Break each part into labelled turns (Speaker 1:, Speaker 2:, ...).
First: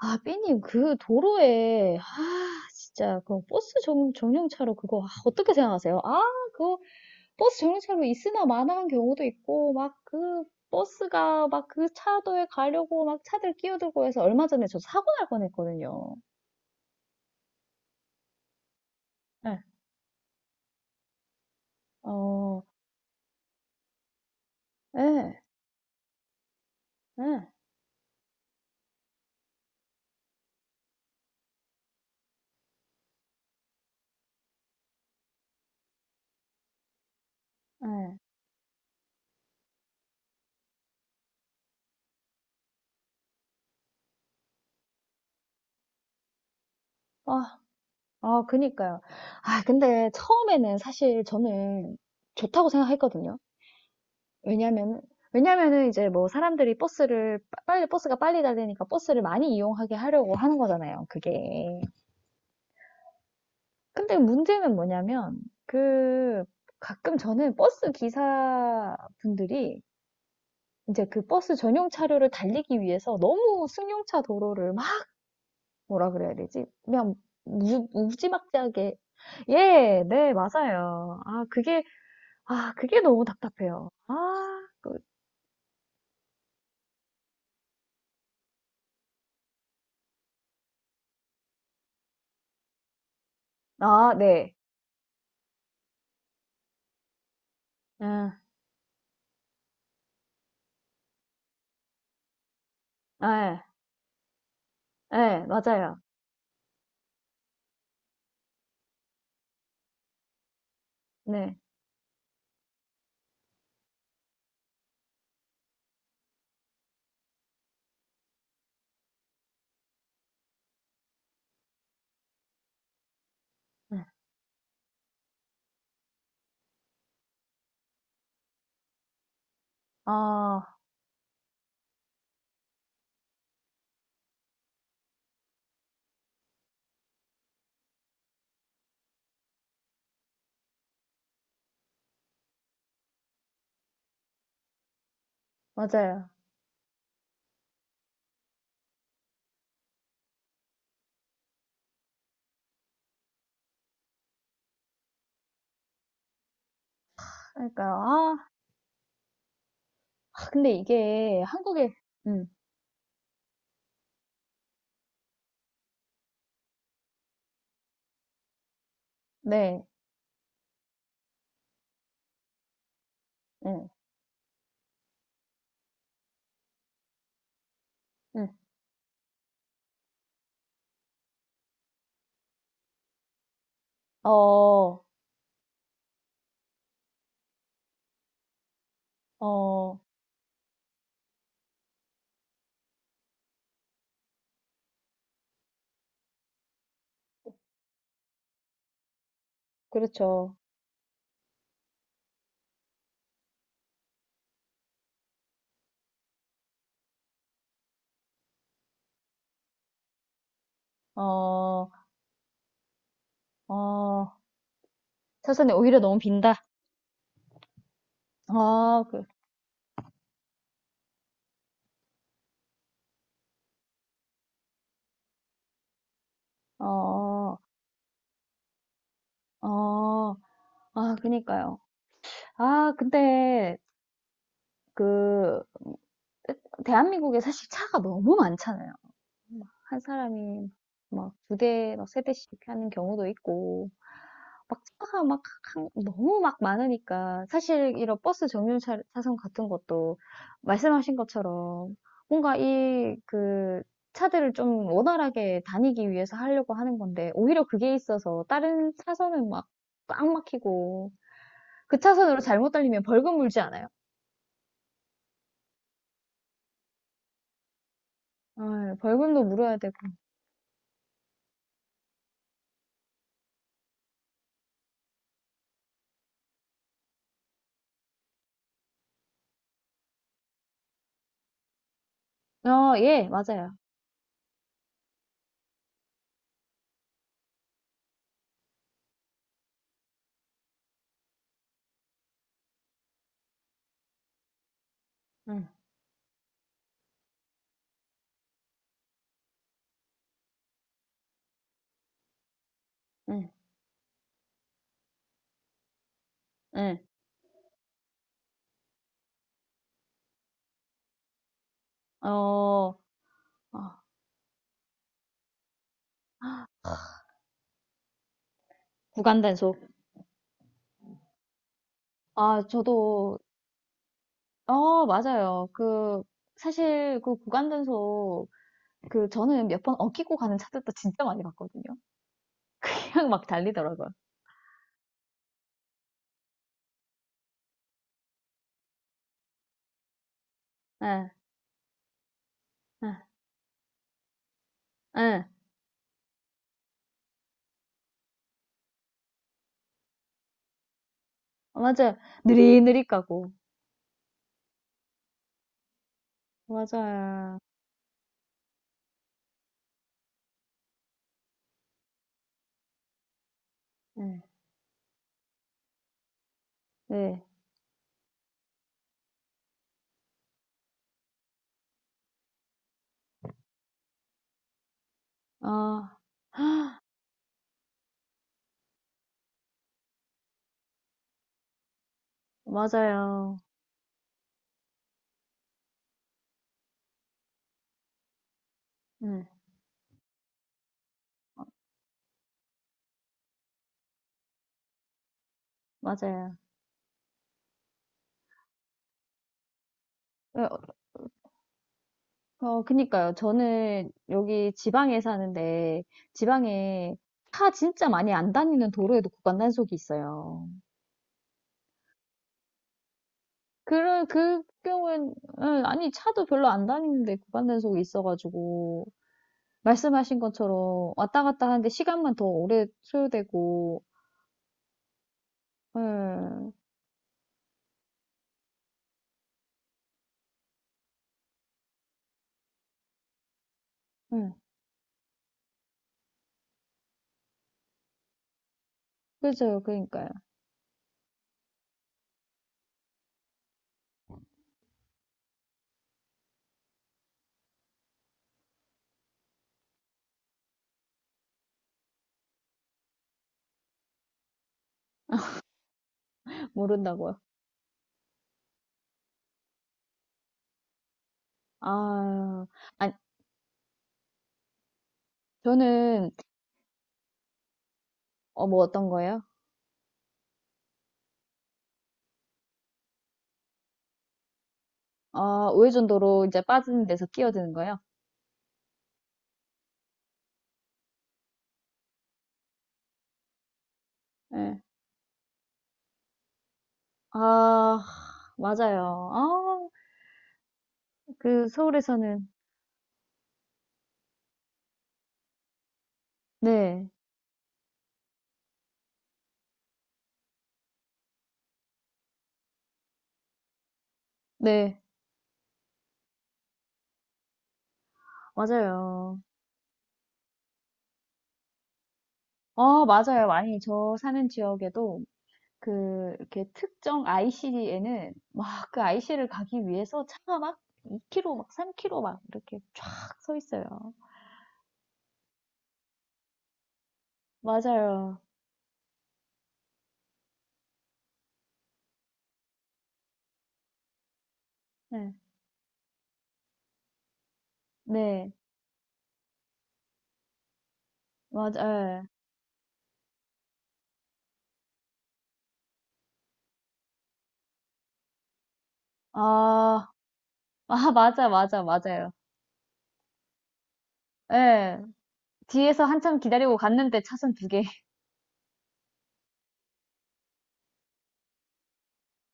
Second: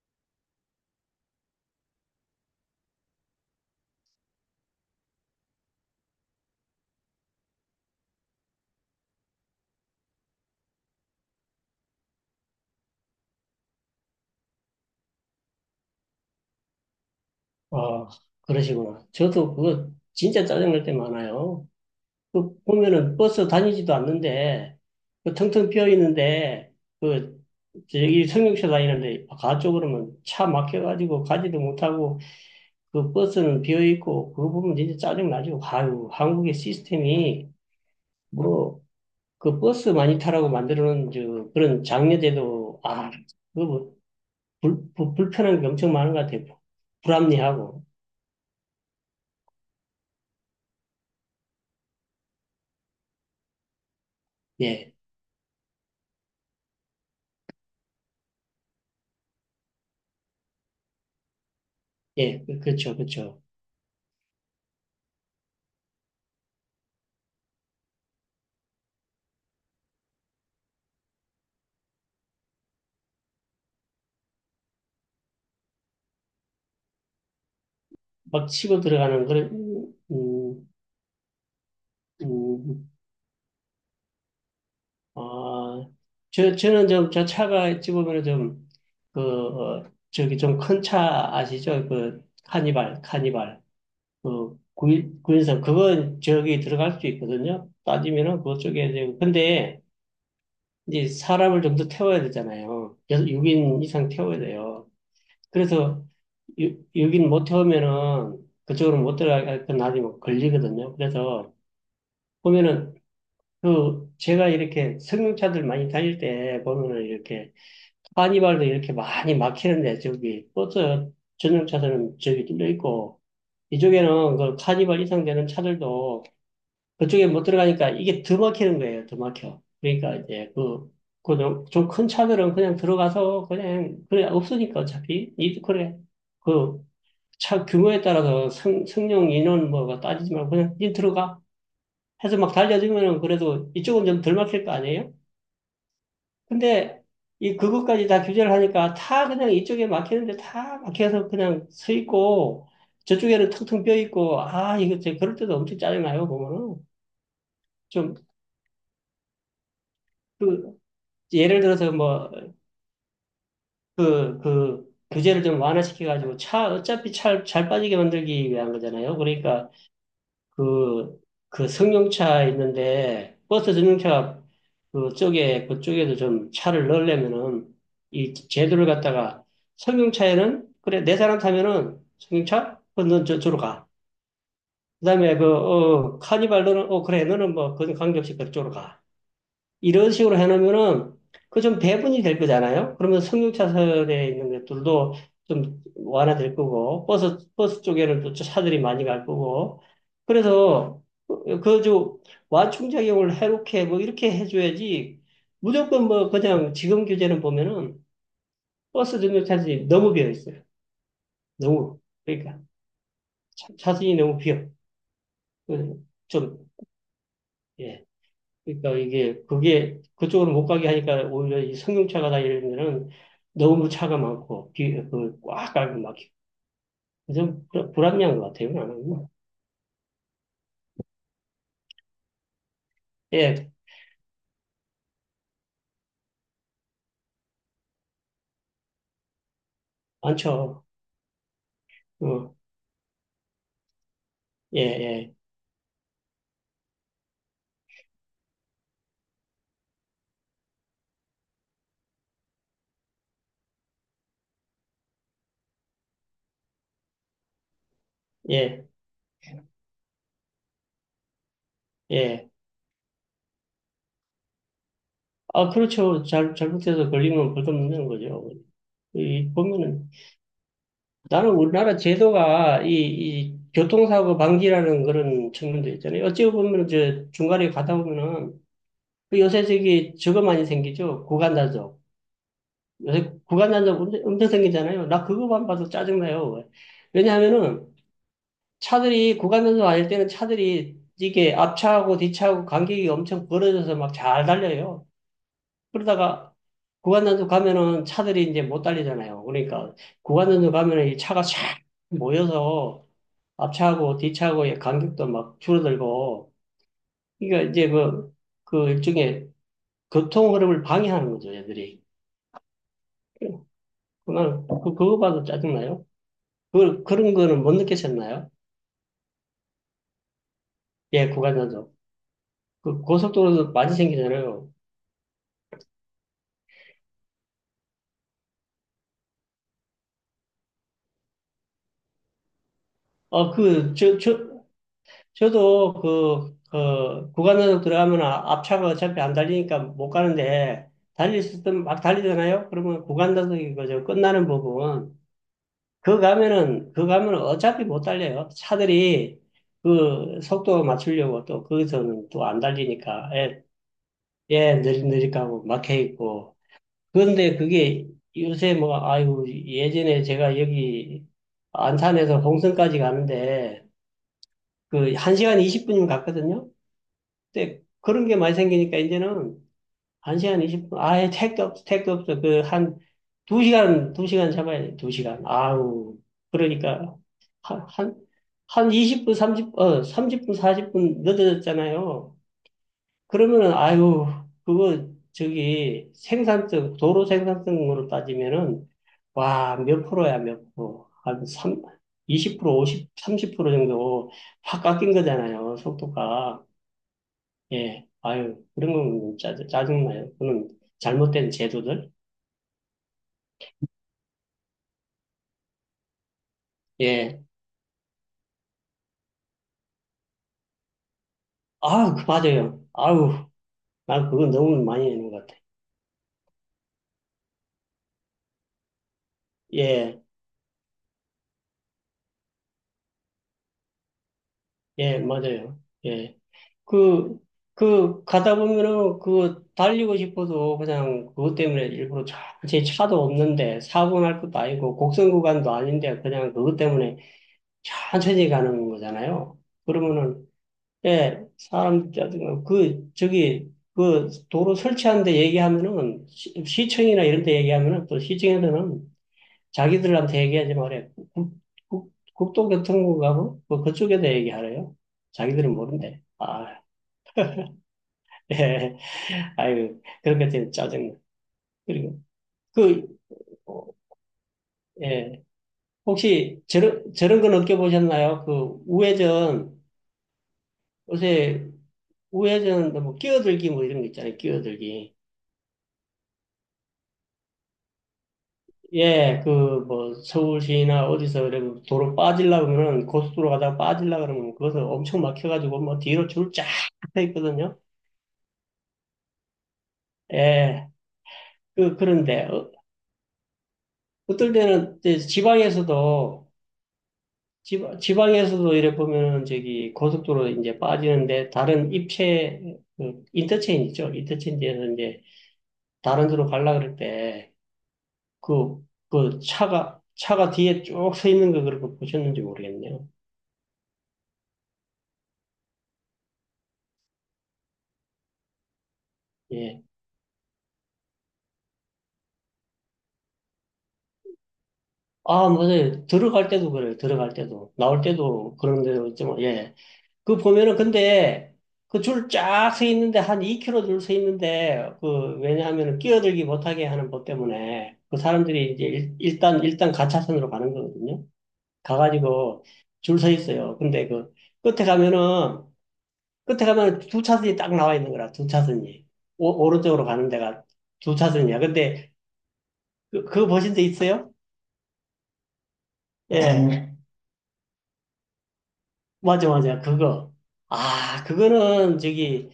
Speaker 1: 아, 삐님, 그 도로에, 아, 진짜, 그 버스 정류차로 그거, 아, 어떻게 생각하세요? 아, 그거, 버스 정류차로 있으나 마나한 경우도 있고, 막 그, 버스가 막 그 차도에 가려고 막 차들 끼어들고 해서 얼마 전에 저 사고 날 뻔했거든요.
Speaker 2: 아, 그러시구나. 저도
Speaker 1: 예,
Speaker 2: 그거 진짜 짜증날 때 많아요. 그
Speaker 1: 어,
Speaker 2: 보면은 버스 다니지도 않는데, 그
Speaker 1: 예,
Speaker 2: 텅텅 비어 있는데, 그,
Speaker 1: 예,
Speaker 2: 저기 승용차 다니는데, 가쪽 그러면 차 막혀가지고 가지도 못하고, 그 버스는 비어 있고, 그거 보면 진짜 짜증나죠. 아유, 한국의 시스템이,
Speaker 1: 예.
Speaker 2: 뭐, 그 버스 많이 타라고 만들어 놓은 저 그런 장려제도, 아, 그거 뭐, 불편한 게 엄청 많은 것 같아요.
Speaker 1: 아,
Speaker 2: 불합리하고.
Speaker 1: 아, 그니까요. 아, 근데 처음에는 사실 저는 좋다고 생각했거든요.
Speaker 2: 예,
Speaker 1: 왜냐면은, 왜냐면은 이제 뭐 사람들이 버스를, 빨리, 버스가 빨리 달리니까 버스를 많이 이용하게 하려고 하는 거잖아요, 그게.
Speaker 2: 예, 그- 그렇죠.
Speaker 1: 근데 문제는 뭐냐면, 그, 가끔 저는 버스 기사분들이 이제 그 버스 전용 차로를 달리기 위해서 너무 승용차 도로를 막, 뭐라 그래야 되지? 그냥 무,
Speaker 2: 막 치고
Speaker 1: 무지막지하게.
Speaker 2: 들어가는 그런
Speaker 1: 예, 네, 맞아요. 아, 그게,
Speaker 2: 음,
Speaker 1: 아,
Speaker 2: 음.
Speaker 1: 그게 너무 답답해요. 아, 그,
Speaker 2: 아, 저는 좀, 저 차가 집으면 좀, 그, 어, 저기 좀 큰 차 아시죠? 그, 카니발.
Speaker 1: 아, 네.
Speaker 2: 그, 구인, 구인선. 그건 저기 들어갈 수 있거든요.
Speaker 1: 응,
Speaker 2: 따지면은 그쪽에, 이제 근데 이제 사람을 좀 더 태워야 되잖아요.
Speaker 1: 네.
Speaker 2: 6인 이상 태워야 돼요.
Speaker 1: 예, 맞아요.
Speaker 2: 그래서 6, 인못 태우면은 그쪽으로 못 들어가니까 나중에 걸리거든요. 그래서
Speaker 1: 네.
Speaker 2: 보면은 그 제가 이렇게 승용차들 많이 다닐 때 보면은 이렇게 카니발도 이렇게 많이 막히는데 저기 버스 전용차들은 저기 뚫려 있고
Speaker 1: 네.
Speaker 2: 이쪽에는 그 카니발 이상 되는 차들도 그쪽에 못 들어가니까 이게 더 막히는 거예요. 더 막혀. 그러니까 이제
Speaker 1: 아,
Speaker 2: 그 그좀큰 차들은 그냥 들어가서 그냥 그래 없으니까 어차피 이 그래 그 차 규모에 따라서 승, 승용 인원 뭐가 따지지 말고 그냥 니 들어가 해서 막 달려주면은 그래도 이쪽은 좀 덜 막힐 거 아니에요?
Speaker 1: 맞아요.
Speaker 2: 근데 이 그것까지 다 규제를 하니까 다 그냥 이쪽에 막히는데 다 막혀서 그냥 서 있고 저쪽에는 텅텅 비어 있고, 아 이거 제 그럴 때도 엄청 짜증나요 보면은.
Speaker 1: 그러니까요. 아, 근데
Speaker 2: 좀그
Speaker 1: 이게
Speaker 2: 예를 들어서
Speaker 1: 한국에.
Speaker 2: 뭐
Speaker 1: 음.
Speaker 2: 그 그 규제를 좀 완화시켜 가지고 차 어차피 차 잘 빠지게 만들기 위한 거잖아요. 그러니까
Speaker 1: 네.
Speaker 2: 그, 그 승용차 있는데, 버스
Speaker 1: 음.
Speaker 2: 승용차가 그쪽에, 그쪽에도 좀 차를 넣으려면은, 이
Speaker 1: 음.
Speaker 2: 제도를 갖다가, 승용차에는, 그래, 네 사람 타면은, 승용차? 그, 넌 저, 저로 가.
Speaker 1: 어.
Speaker 2: 그 다음에 그, 어, 카니발 너는, 어, 그래, 너는 뭐, 그건 관계없이 그쪽으로 가.
Speaker 1: 어.
Speaker 2: 이런 식으로 해놓으면은 그 좀 배분이 될 거잖아요. 그러면 승용차선에 있는 것들도 좀 완화될 거고 버스 쪽에는 또 차들이 많이 갈 거고,
Speaker 1: 그렇죠.
Speaker 2: 그래서 그저 완충작용을 해롭게 뭐 이렇게 해줘야지. 무조건 뭐 그냥 지금 교재는 보면은 버스 승용차선이 너무 비어 있어요.
Speaker 1: 어.
Speaker 2: 너무. 그러니까 차, 차선이
Speaker 1: 어.
Speaker 2: 너무 비어.
Speaker 1: 사전에 오히려 너무 빈다.
Speaker 2: 그좀 예. 그러니까
Speaker 1: 아, 그,
Speaker 2: 이게 그게 그쪽으로 못 가게 하니까 오히려 이 승용차가 다니면은 너무 차가 많고 그꽉 깔고 막히고,
Speaker 1: 어,
Speaker 2: 좀 불- 불합리한 것 같아요 나는.
Speaker 1: 어, 아, 그니까요. 아,
Speaker 2: 예.
Speaker 1: 근데, 그, 대한민국에 사실 차가 너무 많잖아요. 막한 사람이
Speaker 2: 많죠.
Speaker 1: 막 2대, 막 세 대씩 하는 경우도 있고, 막
Speaker 2: 어예예예예
Speaker 1: 차가 막 너무 막 많으니까 사실 이런 버스 정류장 차선 같은 것도 말씀하신 것처럼 뭔가 이 그 차들을 좀 원활하게 다니기 위해서 하려고 하는 건데 오히려 그게 있어서
Speaker 2: 예, 예,
Speaker 1: 다른 차선은 막 꽉 막히고 그
Speaker 2: 예.
Speaker 1: 차선으로
Speaker 2: 예.
Speaker 1: 잘못 달리면 벌금 물지 않아요?
Speaker 2: 아 그렇죠. 잘 잘못해서 걸리면 벌금 먹는 거죠.
Speaker 1: 아, 벌금도
Speaker 2: 이
Speaker 1: 물어야 되고.
Speaker 2: 보면은 나는 우리나라 제도가 이, 이 교통사고 방지라는 그런 측면도 있잖아요. 어찌 보면 저 중간에 가다 보면은 그 요새 저기 저거 많이 생기죠. 구간 단속.
Speaker 1: 어, 예,
Speaker 2: 요새 구간
Speaker 1: 맞아요.
Speaker 2: 단속 엄청 생기잖아요. 나 그거만 봐도 짜증나요. 왜냐하면은 차들이 구간 단속 아닐 때는 차들이 이게 앞차하고 뒤차하고 간격이 엄청 벌어져서 막 잘 달려요.
Speaker 1: 응,
Speaker 2: 그러다가 구간 단속 가면은 차들이 이제 못 달리잖아요. 그러니까 구간 단속 가면은 이 차가 샥 모여서
Speaker 1: 응,
Speaker 2: 앞차하고 뒤차하고의 간격도 막 줄어들고
Speaker 1: 응.
Speaker 2: 이게 이제 그, 그 일종의 교통 흐름을 방해하는 거죠, 얘들이.
Speaker 1: 어, 어,
Speaker 2: 그만, 그, 그거 봐도 짜증나요. 그, 그런 거는 못 느끼셨나요?
Speaker 1: 구간 단속.
Speaker 2: 예, 구간 단속.
Speaker 1: 아,
Speaker 2: 그
Speaker 1: 저도.
Speaker 2: 고속도로도 많이 생기잖아요.
Speaker 1: 어, 맞아요. 그, 사실 그 구간단속, 그, 저는 몇 번 엉키고 가는 차들도 진짜 많이 봤거든요. 그냥 막
Speaker 2: 어, 그,
Speaker 1: 달리더라고요.
Speaker 2: 저도 그, 그, 구간 단속 들어가면 아- 앞차가 어차피 안 달리니까 못 가는데,
Speaker 1: 예,
Speaker 2: 달릴 수 있으면 막 달리잖아요? 그러면
Speaker 1: 예,
Speaker 2: 구간 단속이 거죠. 끝나는 부분.
Speaker 1: 예.
Speaker 2: 그 가면은 어차피 못 달려요. 차들이 그 속도 맞추려고 또
Speaker 1: 어, 맞아요.
Speaker 2: 거기서는 또 안
Speaker 1: 느릿느릿
Speaker 2: 달리니까,
Speaker 1: 가고.
Speaker 2: 예, 예, 느릿느릿하고 막혀 있고, 그런데
Speaker 1: 맞아요.
Speaker 2: 그게 요새 뭐, 아이고, 예전에 제가 여기 안산에서 홍성까지 가는데,
Speaker 1: 예,
Speaker 2: 그, 1시간 20분이면 갔거든요?
Speaker 1: 네.
Speaker 2: 근데 그런 게 많이 생기니까 이제는 1시간 20분, 아예 택도 없어. 그, 한, 2시간 잡아야 돼, 2시간. 아우,
Speaker 1: 아,
Speaker 2: 그러니까, 한, 한, 한 20분, 삼십 어, 30분, 40분 늦어졌잖아요.
Speaker 1: 맞아요.
Speaker 2: 그러면은, 아유, 그거, 저기, 생산성, 도로 생산성으로 따지면은,
Speaker 1: 예,
Speaker 2: 와, 몇 프로. 한 3, 20%, 50, 30% 정도 확 깎인 거잖아요,
Speaker 1: 맞아요.
Speaker 2: 속도가. 예, 아유, 그런 건 짜, 짜증나요. 그
Speaker 1: 예, 어,
Speaker 2: 는 잘못된 제도들.
Speaker 1: 어, 그니까요. 저는 여기 지방에 사는데, 지방에
Speaker 2: 예,
Speaker 1: 차 진짜 많이 안 다니는 도로에도 구간단속이 있어요.
Speaker 2: 아, 그 맞아요. 아우,
Speaker 1: 그
Speaker 2: 난 그거
Speaker 1: 그
Speaker 2: 너무 많이
Speaker 1: 경우엔,
Speaker 2: 내는 것 같아.
Speaker 1: 예, 아니, 차도 별로 안 다니는데 구간 단속이 있어가지고
Speaker 2: 예,
Speaker 1: 말씀하신 것처럼 왔다 갔다 하는데 시간만 더 오래 소요되고.
Speaker 2: 예, 맞아요. 예.
Speaker 1: 응.
Speaker 2: 그, 가다 보면은 그 달리고 싶어도 그냥 그것 때문에 일부러 차, 제 차도 없는데 사고 날
Speaker 1: 응.
Speaker 2: 것도 아니고 곡선 구간도 아닌데 그냥 그것 때문에 천천히 가는 거잖아요.
Speaker 1: 그죠, 그러니까요.
Speaker 2: 그러면은, 예, 사람, 짜증- 그, 저기, 그 도로 설치하는데 얘기하면은 시, 청이나 이런 데 얘기하면은 또 시청에서는 자기들한테 얘기하지 말아요. 국, 국도교통국하고 뭐 그쪽에다 얘기하래요. 자기들은 모른대. 아,
Speaker 1: 모른다고요?
Speaker 2: 예. 아유, 그런 것 때문에 짜증나. 그리고,
Speaker 1: 아,
Speaker 2: 그,
Speaker 1: 아니,
Speaker 2: 어, 예.
Speaker 1: 저는.
Speaker 2: 혹시 저런 건 느껴보셨나요?
Speaker 1: 어,
Speaker 2: 그,
Speaker 1: 뭐 어떤 거예요?
Speaker 2: 우회전, 요새 우회전, 뭐, 끼어들기 뭐 이런 거 있잖아요. 끼어들기.
Speaker 1: 아, 우회전도로 이제 빠지는 데서 끼어드는 거예요?
Speaker 2: 예, 그, 뭐, 서울시나 어디서 그래, 도로 빠지려고 그러면, 고속도로 가다가 빠지려고 그러면,
Speaker 1: 예.
Speaker 2: 그것을 엄청 막혀가지고, 뭐, 뒤로 줄 쫙 서 있거든요.
Speaker 1: 아, 맞아요. 아,
Speaker 2: 예,
Speaker 1: 그
Speaker 2: 그, 그런데,
Speaker 1: 서울에서는.
Speaker 2: 어, 어떨 때는 이제 지방에서도,
Speaker 1: 네.
Speaker 2: 지방에서도 이래 보면은 저기 고속도로 이제 빠지는데 다른 입체 그 인터체인지 죠 인터체인지에서
Speaker 1: 네.
Speaker 2: 이제 다른 데로 갈라 그럴 때 그
Speaker 1: 맞아요.
Speaker 2: 그 차가 뒤에 쭉 서 있는 거 그렇게 보셨는지
Speaker 1: 아,
Speaker 2: 모르겠네요.
Speaker 1: 맞아요. 많이 저 사는 지역에도 그 이렇게 특정 IC에는 막 그 IC를
Speaker 2: 예.
Speaker 1: 가기 위해서 차가 막 2km 막 3km 막 이렇게 쫙 서 있어요.
Speaker 2: 아, 맞아요. 들어갈 때도 그래요. 들어갈 때도 나올
Speaker 1: 맞아요.
Speaker 2: 때도 그런 데도 있지만 예. 그 보면은 근데 그 줄 쫙 서 있는데 한 2km 줄 서 있는데
Speaker 1: 네.
Speaker 2: 그 왜냐하면은 끼어들기 못하게 하는 법 때문에 그
Speaker 1: 네.
Speaker 2: 사람들이 이제 일, 일단 가차선으로 가는 거거든요.
Speaker 1: 맞아요.
Speaker 2: 가가지고 줄 서 있어요. 근데 그 끝에 가면은 끝에 가면은 두 차선이 딱 나와 있는 거라 두 차선이 오, 오른쪽으로
Speaker 1: 아,
Speaker 2: 가는 데가
Speaker 1: 아,
Speaker 2: 두
Speaker 1: 맞아,
Speaker 2: 차선이야.
Speaker 1: 맞아,
Speaker 2: 근데
Speaker 1: 맞아요.
Speaker 2: 그, 그거 보신 적 있어요?
Speaker 1: 예. 뒤에서 한참 기다리고
Speaker 2: 예.
Speaker 1: 갔는데 차선 2개.
Speaker 2: 맞아, 맞아. 그거. 아, 그거는 저기,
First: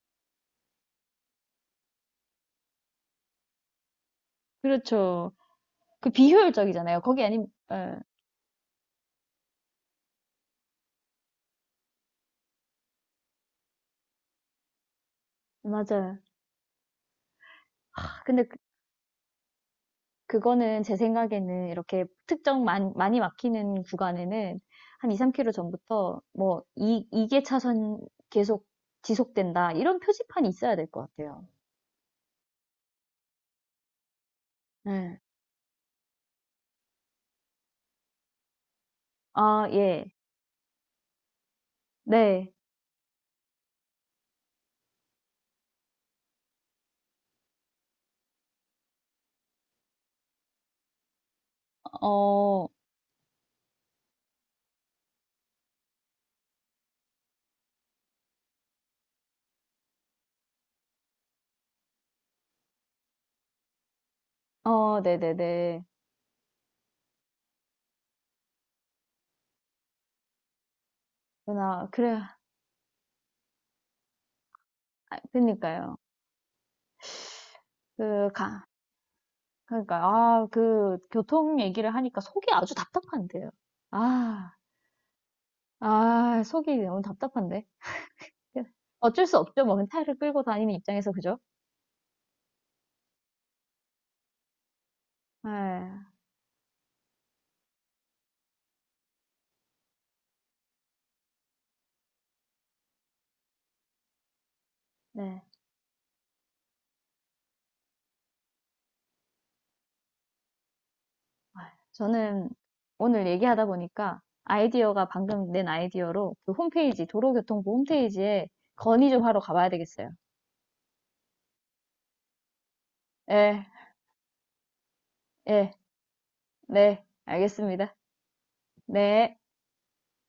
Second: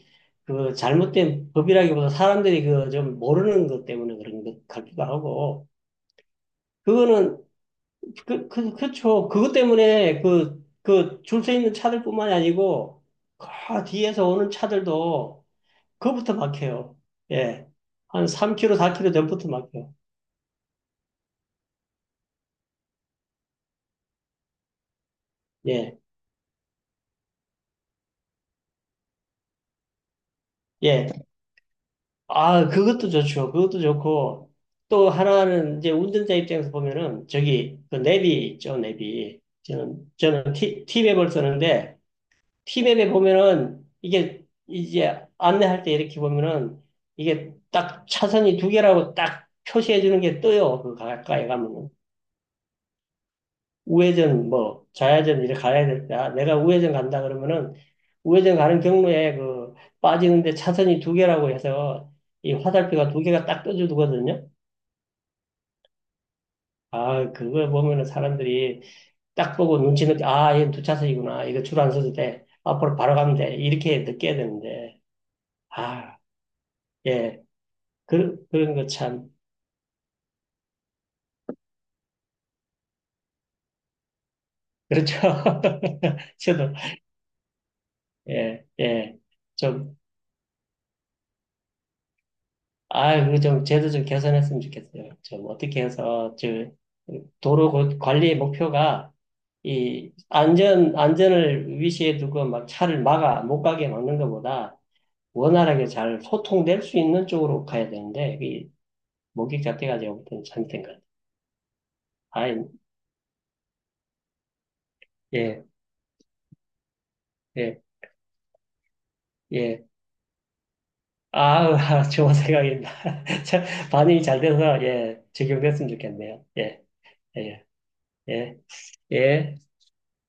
Speaker 2: 그 잘못된 법이라기보다 사람들이 그 좀 모르는 것 때문에 그런 것 같기도
Speaker 1: 그렇죠.
Speaker 2: 하고.
Speaker 1: 그 비효율적이잖아요. 거기 아니,
Speaker 2: 그거는,
Speaker 1: 예.
Speaker 2: 그쵸. 그것 때문에 그, 그 줄서 있는 차들뿐만이 아니고, 그 뒤에서 오는 차들도
Speaker 1: 맞아요.
Speaker 2: 그거부터 막혀요. 예. 한
Speaker 1: 근데
Speaker 2: 3km, 4km 전부터 막혀요.
Speaker 1: 그거는 제 생각에는 이렇게 특정 많이 막히는 구간에는 한 2, 3km
Speaker 2: 예.
Speaker 1: 전부터 뭐 이 개 차선 계속 지속된다. 이런 표지판이 있어야 될 것
Speaker 2: 예.
Speaker 1: 같아요.
Speaker 2: 아, 그것도 좋죠. 그것도 좋고, 또
Speaker 1: 네.
Speaker 2: 하나는 이제 운전자 입장에서 보면은, 저기, 그 내비 있죠, 내비.
Speaker 1: 아, 예.
Speaker 2: 저는 티, 티맵을 쓰는데,
Speaker 1: 네.
Speaker 2: 티맵에 보면은, 이게, 이제 안내할 때 이렇게 보면은, 이게 딱 차선이 두 개라고 딱 표시해 주는 게 떠요. 그 가까이 가면은.
Speaker 1: 어,
Speaker 2: 우회전 뭐 좌회전 이렇게 가야 될 때, 아, 내가 우회전 간다 그러면은 우회전 가는 경로에 그 빠지는데 차선이 두 개라고 해서 이 화살표가 두 개가 딱 떠주거든요.
Speaker 1: 어, 네네네.
Speaker 2: 아, 그걸 보면은 사람들이 딱 보고 눈치 늦게, 아, 얘는 두 차선이구나. 이거 줄 안 서도
Speaker 1: 그래.
Speaker 2: 돼. 앞으로 바로 가면 돼. 이렇게 느껴야 되는데.
Speaker 1: 아, 그니까요.
Speaker 2: 아, 예.
Speaker 1: 그,
Speaker 2: 그, 그런 거 참.
Speaker 1: 그러니까, 아, 그, 교통 얘기를 하니까 속이 아주 답답한데요. 아,
Speaker 2: 그렇죠.
Speaker 1: 아,
Speaker 2: 저도,
Speaker 1: 속이 너무 답답한데. 그,
Speaker 2: 예, 예.
Speaker 1: 어쩔 수 없죠. 뭐,
Speaker 2: 좀
Speaker 1: 타이를 끌고 다니는 입장에서, 그죠?
Speaker 2: 아, 그 좀, 제도 좀 개선했으면 좋겠어요. 좀 어떻게
Speaker 1: 네.
Speaker 2: 해서, 저, 도로 고- 관리의 목표가, 이, 안전을 위시해 두고 막 차를 막아, 못 가게 막는 것보다
Speaker 1: 네.
Speaker 2: 원활하게 잘 소통될 수 있는 쪽으로 가야 되는데, 이, 목격 자체가 제가 볼참 잘못된 것 같아요.
Speaker 1: 아, 저는
Speaker 2: 아이,
Speaker 1: 오늘 얘기하다 보니까 아이디어가, 방금
Speaker 2: 예,
Speaker 1: 낸 아이디어로, 그 홈페이지, 도로교통부
Speaker 2: 예,
Speaker 1: 홈페이지에 건의 좀 하러 가봐야
Speaker 2: 예.
Speaker 1: 되겠어요.
Speaker 2: 아우, 아, 좋은 생각입니다. 참,
Speaker 1: 예,
Speaker 2: 반응이 잘 돼서, 예,
Speaker 1: 예,
Speaker 2: 적용됐으면 좋겠네요. 예,
Speaker 1: 네,
Speaker 2: 예,
Speaker 1: 알겠습니다.
Speaker 2: 예,
Speaker 1: 네.
Speaker 2: 예.